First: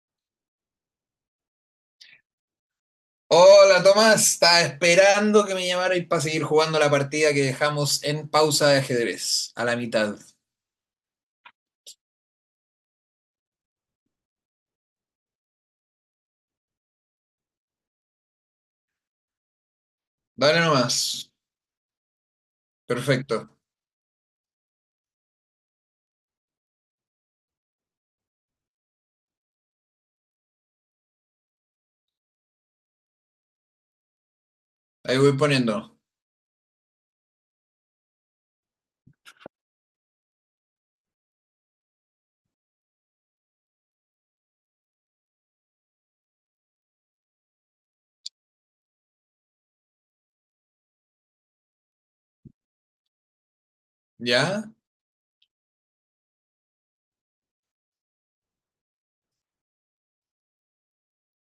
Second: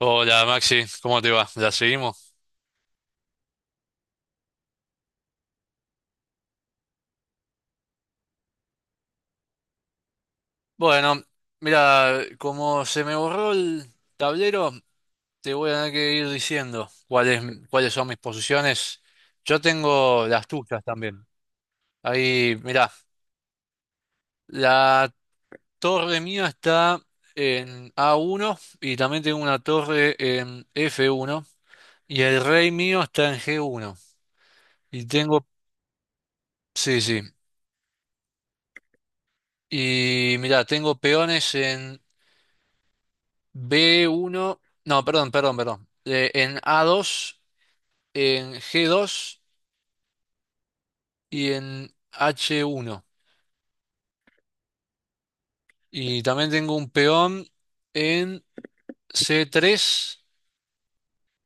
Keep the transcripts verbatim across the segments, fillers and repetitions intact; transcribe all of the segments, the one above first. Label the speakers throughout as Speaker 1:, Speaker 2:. Speaker 1: Hola Maxi, ¿cómo te va? ¿Ya seguimos?
Speaker 2: Hola Tomás, estaba esperando que me llamarais para seguir jugando la partida que dejamos en pausa de ajedrez, a la mitad.
Speaker 1: Bueno, mira, como se me borró el tablero, te voy a tener que ir diciendo cuáles, cuáles son mis posiciones. Yo tengo las
Speaker 2: Dale
Speaker 1: tuyas también.
Speaker 2: nomás.
Speaker 1: Ahí, mira,
Speaker 2: Perfecto.
Speaker 1: la torre mía está en a uno y también tengo una torre en efe uno y el rey mío está en ge uno. Y
Speaker 2: Ahí voy
Speaker 1: tengo,
Speaker 2: poniendo.
Speaker 1: sí, sí. Y mira, tengo peones en be uno, no, perdón, perdón, perdón. Eh, en a dos, en ge dos y en hache uno.
Speaker 2: Ya,
Speaker 1: Y también tengo un peón en ce tres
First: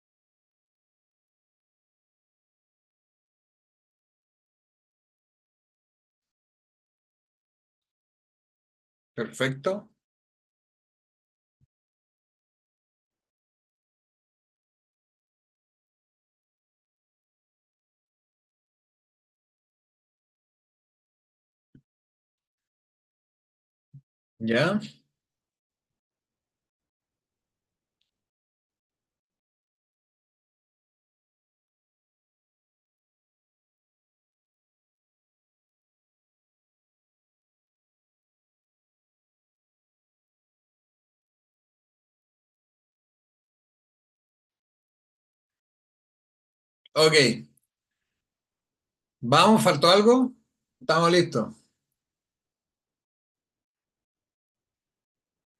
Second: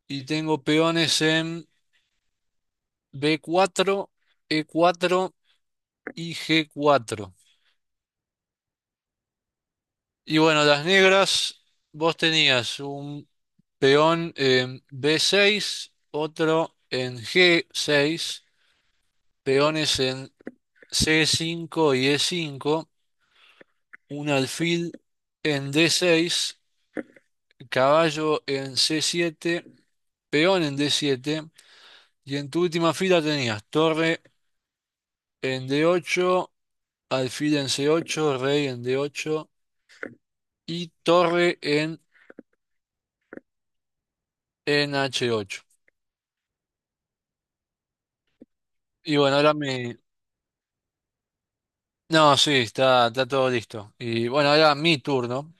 Speaker 1: y tengo peones en be cuatro, e cuatro y ge cuatro.
Speaker 2: perfecto.
Speaker 1: Y bueno, las negras, vos tenías un peón en be seis, otro en ge seis, peones en ce cinco y e cinco. Un
Speaker 2: Ya.
Speaker 1: alfil en de seis, caballo en ce siete, peón en de siete, y en tu última fila tenías torre en de ocho, alfil en ce ocho, rey en de ocho y torre en, en hache ocho.
Speaker 2: Ok,
Speaker 1: Y bueno, ahora,
Speaker 2: vamos, ¿faltó
Speaker 1: mi
Speaker 2: algo? Estamos listos.
Speaker 1: no, sí, está, está todo listo. Y bueno, ahora mi turno.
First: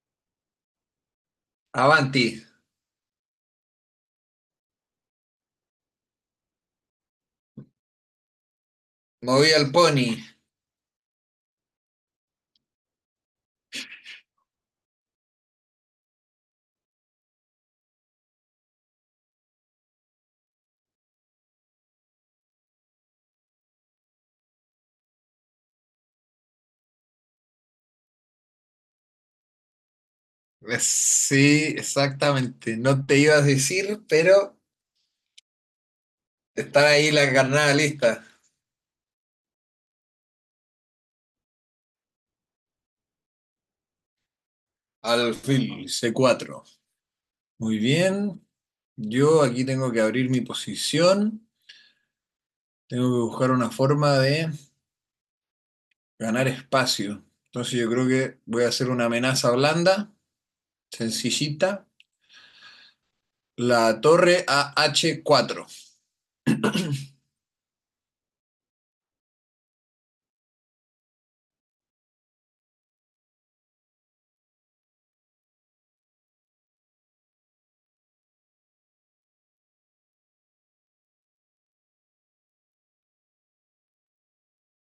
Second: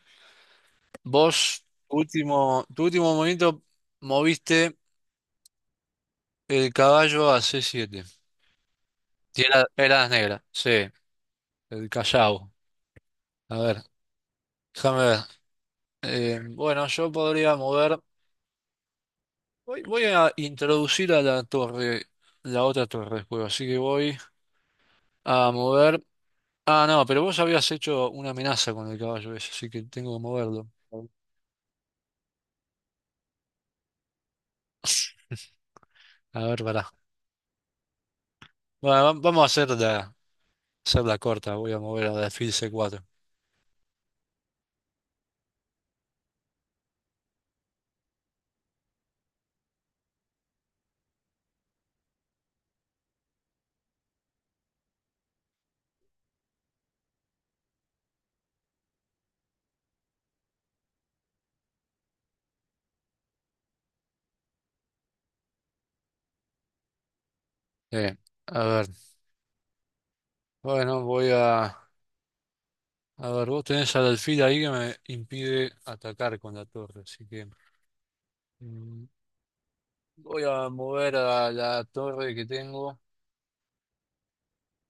Speaker 1: Vos, tu
Speaker 2: Avanti,
Speaker 1: último, tu último movimiento, moviste el caballo a ce siete. Y
Speaker 2: moví
Speaker 1: era,
Speaker 2: al
Speaker 1: era
Speaker 2: pony.
Speaker 1: negra, sí, el Callao. A ver. Déjame ver. Eh, bueno, yo podría mover. Voy, voy a introducir a la torre, la otra torre del juego, así que voy a mover. Ah, no, pero vos habías hecho una amenaza con el caballo ese, así que tengo que moverlo.
Speaker 2: Eh, Sí, exactamente. No te ibas a decir, pero
Speaker 1: A ver,
Speaker 2: está
Speaker 1: pará.
Speaker 2: ahí la carnada lista.
Speaker 1: Bueno, va- vamos a hacer la, hacer la corta, voy a mover al alfil ce cuatro.
Speaker 2: Alfil C cuatro. Muy bien. Yo aquí tengo que abrir mi posición. Tengo que buscar una forma de ganar espacio. Entonces yo creo que voy a hacer una amenaza blanda, sencillita. La torre a h cuatro.
Speaker 1: Eh, a ver, bueno, voy a... A ver, vos tenés al alfil ahí que me impide atacar con la torre, así que... mm, voy a mover a la torre que tengo.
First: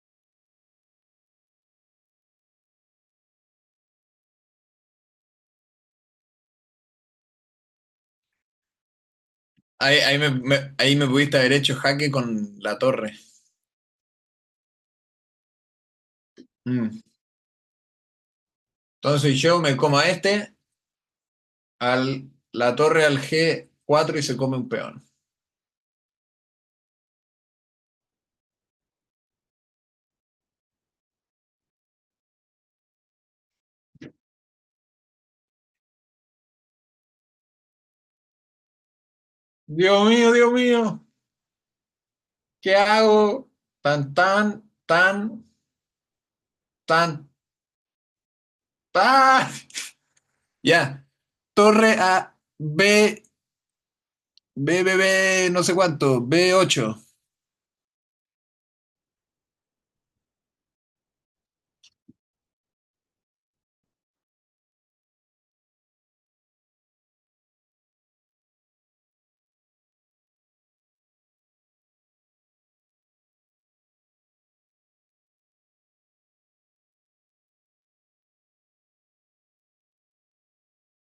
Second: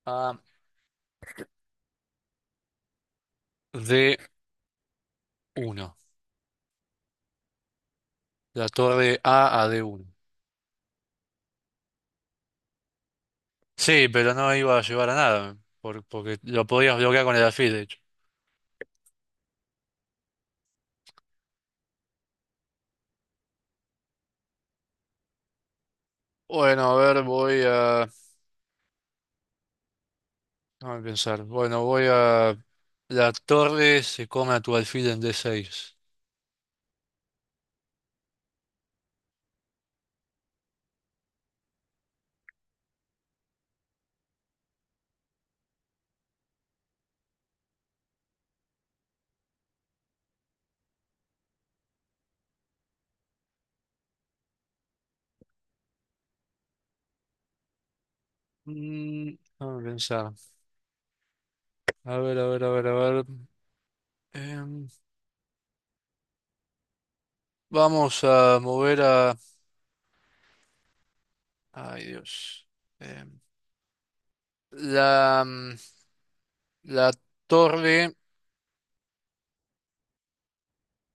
Speaker 1: A, d uno La torre A a d
Speaker 2: Ahí,
Speaker 1: uno
Speaker 2: ahí me, me- ahí me pudiste haber hecho jaque con la torre.
Speaker 1: Sí, pero no iba a llevar a nada, por- porque lo podías
Speaker 2: Mm.
Speaker 1: bloquear con el alfil, de hecho.
Speaker 2: Entonces yo me como a este, al, la torre al g cuatro y se come un peón.
Speaker 1: Bueno, a ver, voy a... Déjame pensar. Bueno, voy a... La torre se come a tu alfil en de seis.
Speaker 2: Dios mío, Dios mío, ¿qué hago? Tan, tan, tan, tan, tan. Ya. Torre a B, B, B, B, no sé cuánto, b ocho.
Speaker 1: Mm, déjame pensar. A ver, a ver, a ver, a ver. Em, Vamos a mover a... Ay, Dios. Em, la, mm, la torre,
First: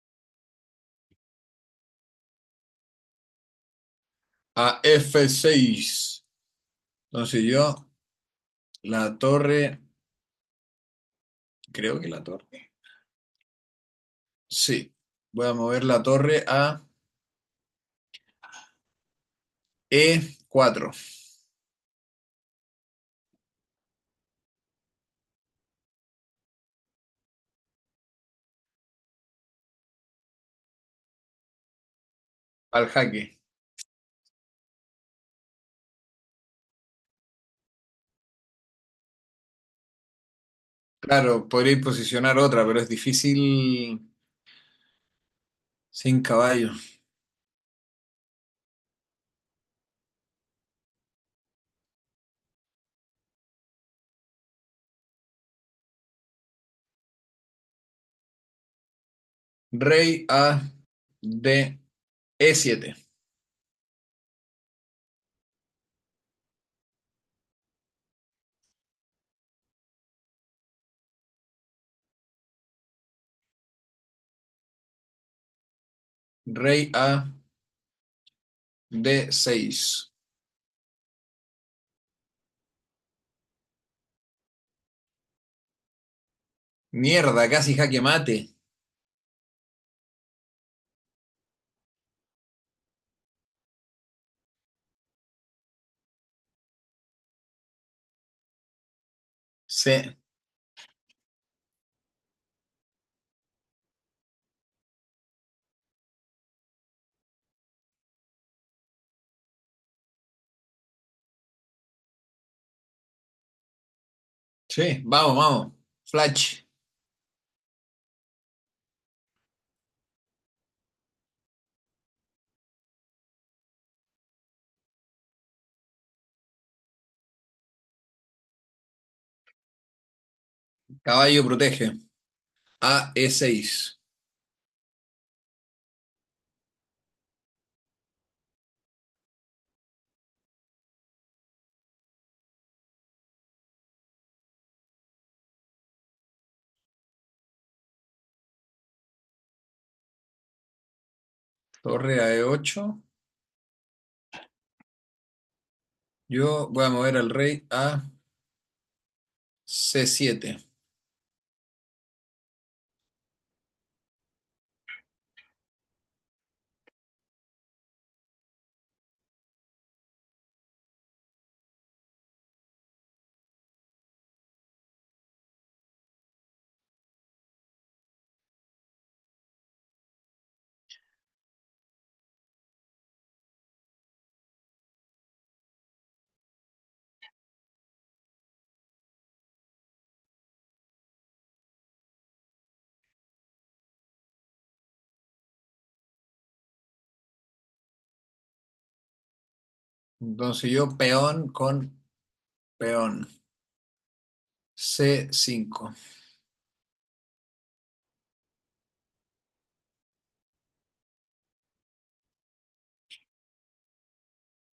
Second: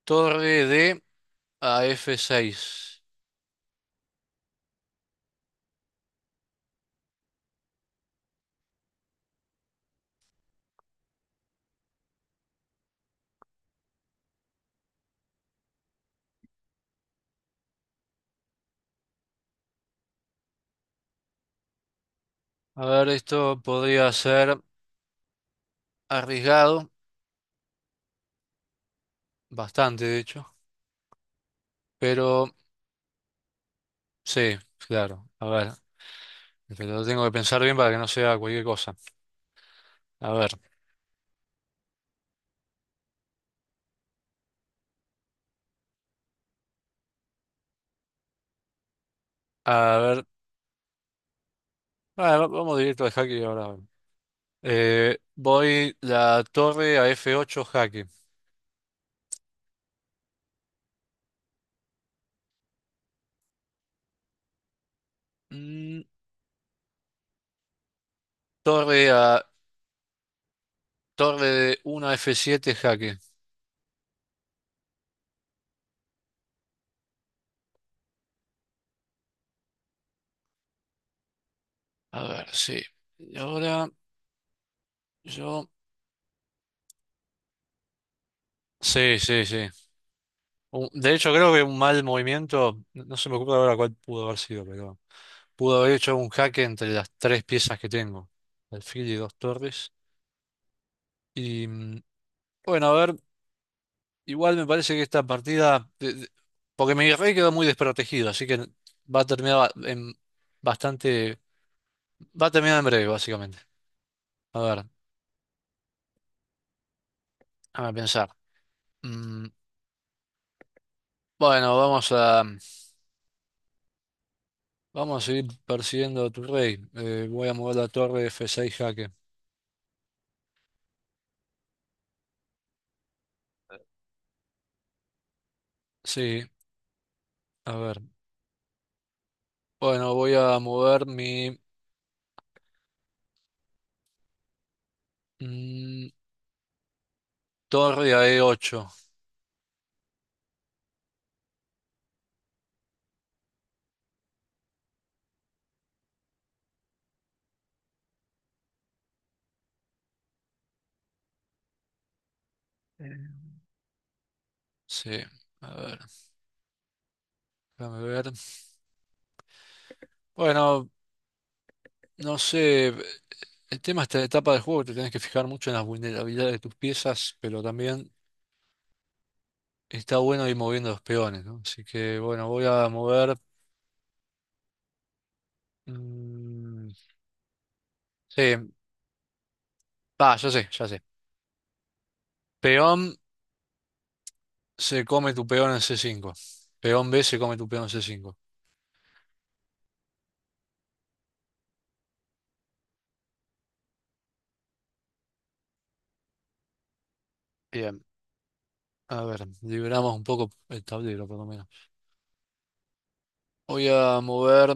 Speaker 1: torre D a efe seis.
Speaker 2: A f seis. Entonces yo, la torre, creo que la torre. Sí. Voy a mover la torre a e cuatro
Speaker 1: A ver, esto podría ser arriesgado, bastante de hecho, pero
Speaker 2: al jaque.
Speaker 1: sí, claro. A ver, pero tengo que pensar bien para que no sea cualquier cosa. A ver,
Speaker 2: Claro, podría posicionar otra, pero es difícil sin caballo.
Speaker 1: a ver, ah, va- vamos directo al jaque ahora. Eh, voy la torre a efe ocho jaque.
Speaker 2: Rey a D, e siete.
Speaker 1: Mm, torre a Torre de uno a efe siete jaque.
Speaker 2: Rey a d seis.
Speaker 1: A ver, sí. Y ahora yo...
Speaker 2: Mierda, casi jaque mate.
Speaker 1: Sí, sí, sí. Un- De hecho, creo que un mal movimiento, no no se me ocurre ahora cuál pudo haber sido, pero... Pudo haber hecho un jaque entre las tres piezas que tengo, alfil y dos torres.
Speaker 2: C.
Speaker 1: Y mm, bueno, a ver, igual me parece que esta partida, de- de- porque mi rey quedó muy desprotegido, así que va a terminar ba- en bastante, va a terminar en breve, básicamente. A ver,
Speaker 2: Sí, vamos, vamos. Flash,
Speaker 1: a pensar. Mm, bueno, vamos a, vamos a seguir persiguiendo a tu rey. Eh, voy a mover la torre efe seis jaque.
Speaker 2: caballo protege. A E seis,
Speaker 1: Sí, a ver. Bueno, voy a mover mi mm, torre a e ocho.
Speaker 2: torre a E ocho. Yo voy a mover al rey a C siete.
Speaker 1: Sí, a ver, déjame ver. Bueno, no sé, el tema de esta etapa del juego, te tenés que fijar mucho en las vulnerabilidades de tus piezas, pero también está bueno ir moviendo los peones, ¿no? Así que bueno, voy a mover... mm, sí, ah, ya sé, ya sé. Peón se come tu peón en ce cinco. Peón B se come tu peón en ce cinco.
Speaker 2: Entonces yo peón con peón. C cinco.
Speaker 1: Bien, a ver, liberamos un poco el tablero por lo menos. Voy a mover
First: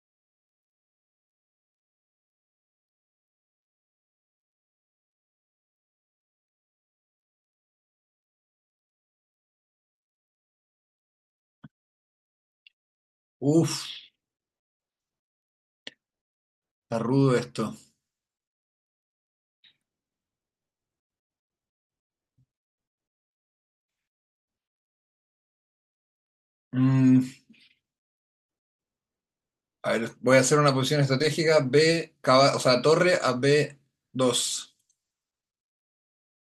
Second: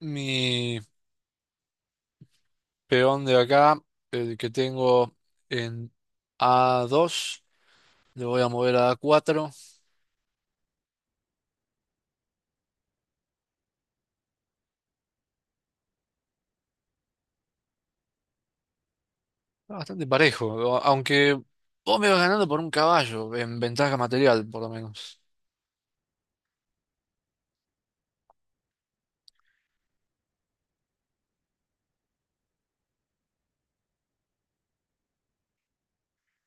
Speaker 1: mi... peón de acá, el que tengo en a dos, le voy a mover a A4.
Speaker 2: Uf, está rudo esto.
Speaker 1: Está bastante parejo, aunque vos me vas ganando por un caballo, en ventaja material, por lo menos.
Speaker 2: Mm, a ver, voy a hacer una posición estratégica B, caba- o sea, torre a B dos.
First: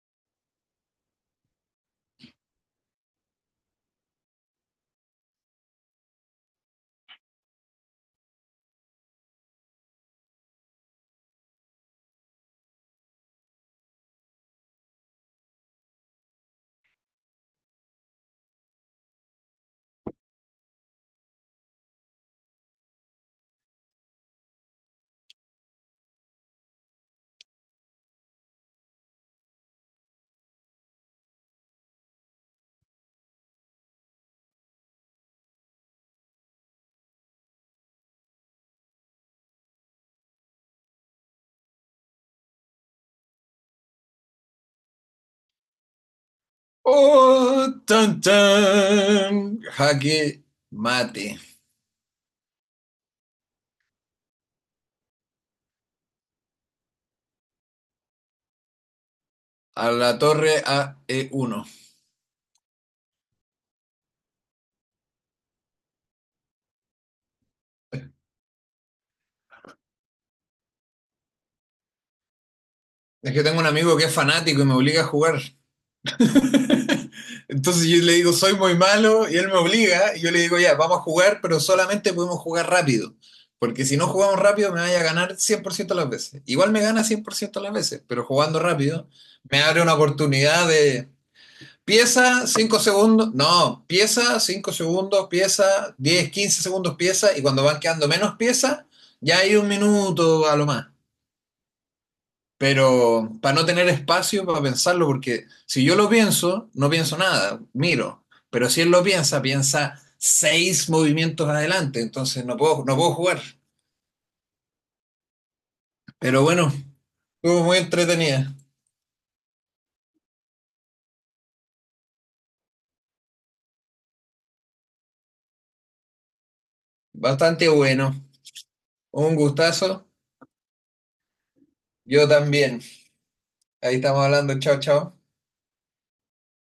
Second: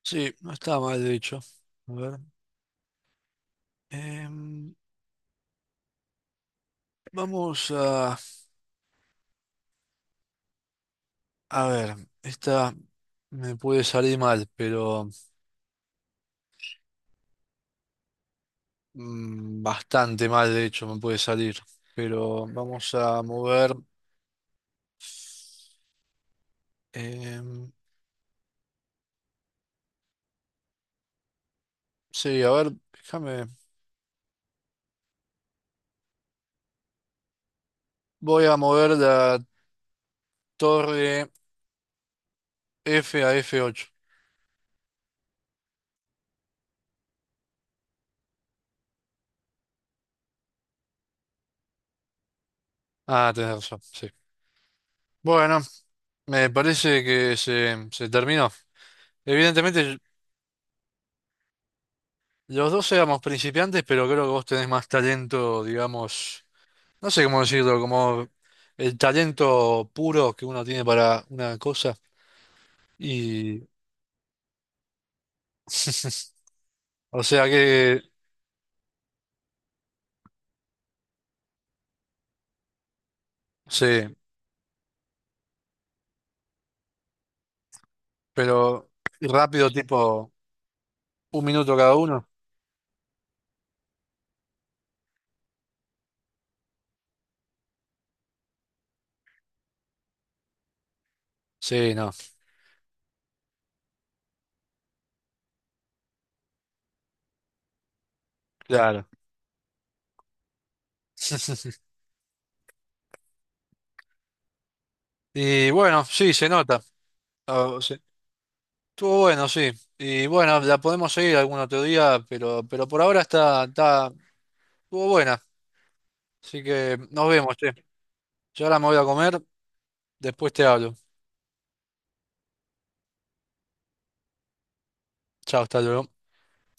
Speaker 1: Sí, no está mal, de hecho. A ver. em, Vamos a... A ver, esta me puede salir mal, pero... mm, bastante mal, de hecho, me puede salir. Pero vamos a mover... em, sí, a ver, déjame... Voy a mover la torre F a efe ocho.
Speaker 2: ¡Oh! ¡Tan, tan! Jaque mate.
Speaker 1: Ah, tenés razón, sí. Bueno, me parece que se, se terminó.
Speaker 2: A
Speaker 1: Evidentemente,
Speaker 2: la torre a E uno.
Speaker 1: los dos éramos principiantes, pero creo que vos tenés más talento, digamos, no sé cómo decirlo, como el talento puro que uno tiene para una cosa.
Speaker 2: Es que tengo un
Speaker 1: Y,
Speaker 2: amigo que es fanático y me obliga a jugar.
Speaker 1: o sea
Speaker 2: Entonces
Speaker 1: que,
Speaker 2: yo le digo, soy muy malo, y él me obliga, y yo le digo, ya, vamos a jugar, pero solamente podemos jugar rápido. Porque
Speaker 1: sí,
Speaker 2: si no jugamos rápido, me vaya a ganar cien por ciento las veces. Igual me gana cien por ciento las veces, pero jugando
Speaker 1: pero
Speaker 2: rápido me
Speaker 1: rápido,
Speaker 2: abre una
Speaker 1: tipo
Speaker 2: oportunidad de
Speaker 1: un minuto cada uno.
Speaker 2: pieza, cinco segundos, no, pieza, cinco segundos, pieza, diez quince segundos, pieza, y cuando van quedando menos piezas, ya hay un minuto a lo más.
Speaker 1: Sí, no,
Speaker 2: Pero para no tener espacio para pensarlo, porque si yo lo pienso, no pienso nada, miro, pero si él lo
Speaker 1: claro.
Speaker 2: piensa, piensa seis movimientos adelante, entonces no puedo, no puedo jugar.
Speaker 1: Y bueno, sí,
Speaker 2: Pero
Speaker 1: se
Speaker 2: bueno,
Speaker 1: nota.
Speaker 2: estuvo muy
Speaker 1: Ah, se-
Speaker 2: entretenida,
Speaker 1: estuvo bueno, sí. Y bueno, la podemos seguir algún otro día, pero, pero por ahora está, está, estuvo buena. Así que nos vemos,
Speaker 2: bastante
Speaker 1: che.
Speaker 2: bueno,
Speaker 1: Yo ahora me voy a
Speaker 2: un
Speaker 1: comer,
Speaker 2: gustazo,
Speaker 1: después te hablo.
Speaker 2: yo también. Ahí estamos hablando, chao, chao.
Speaker 1: Chao, hasta luego.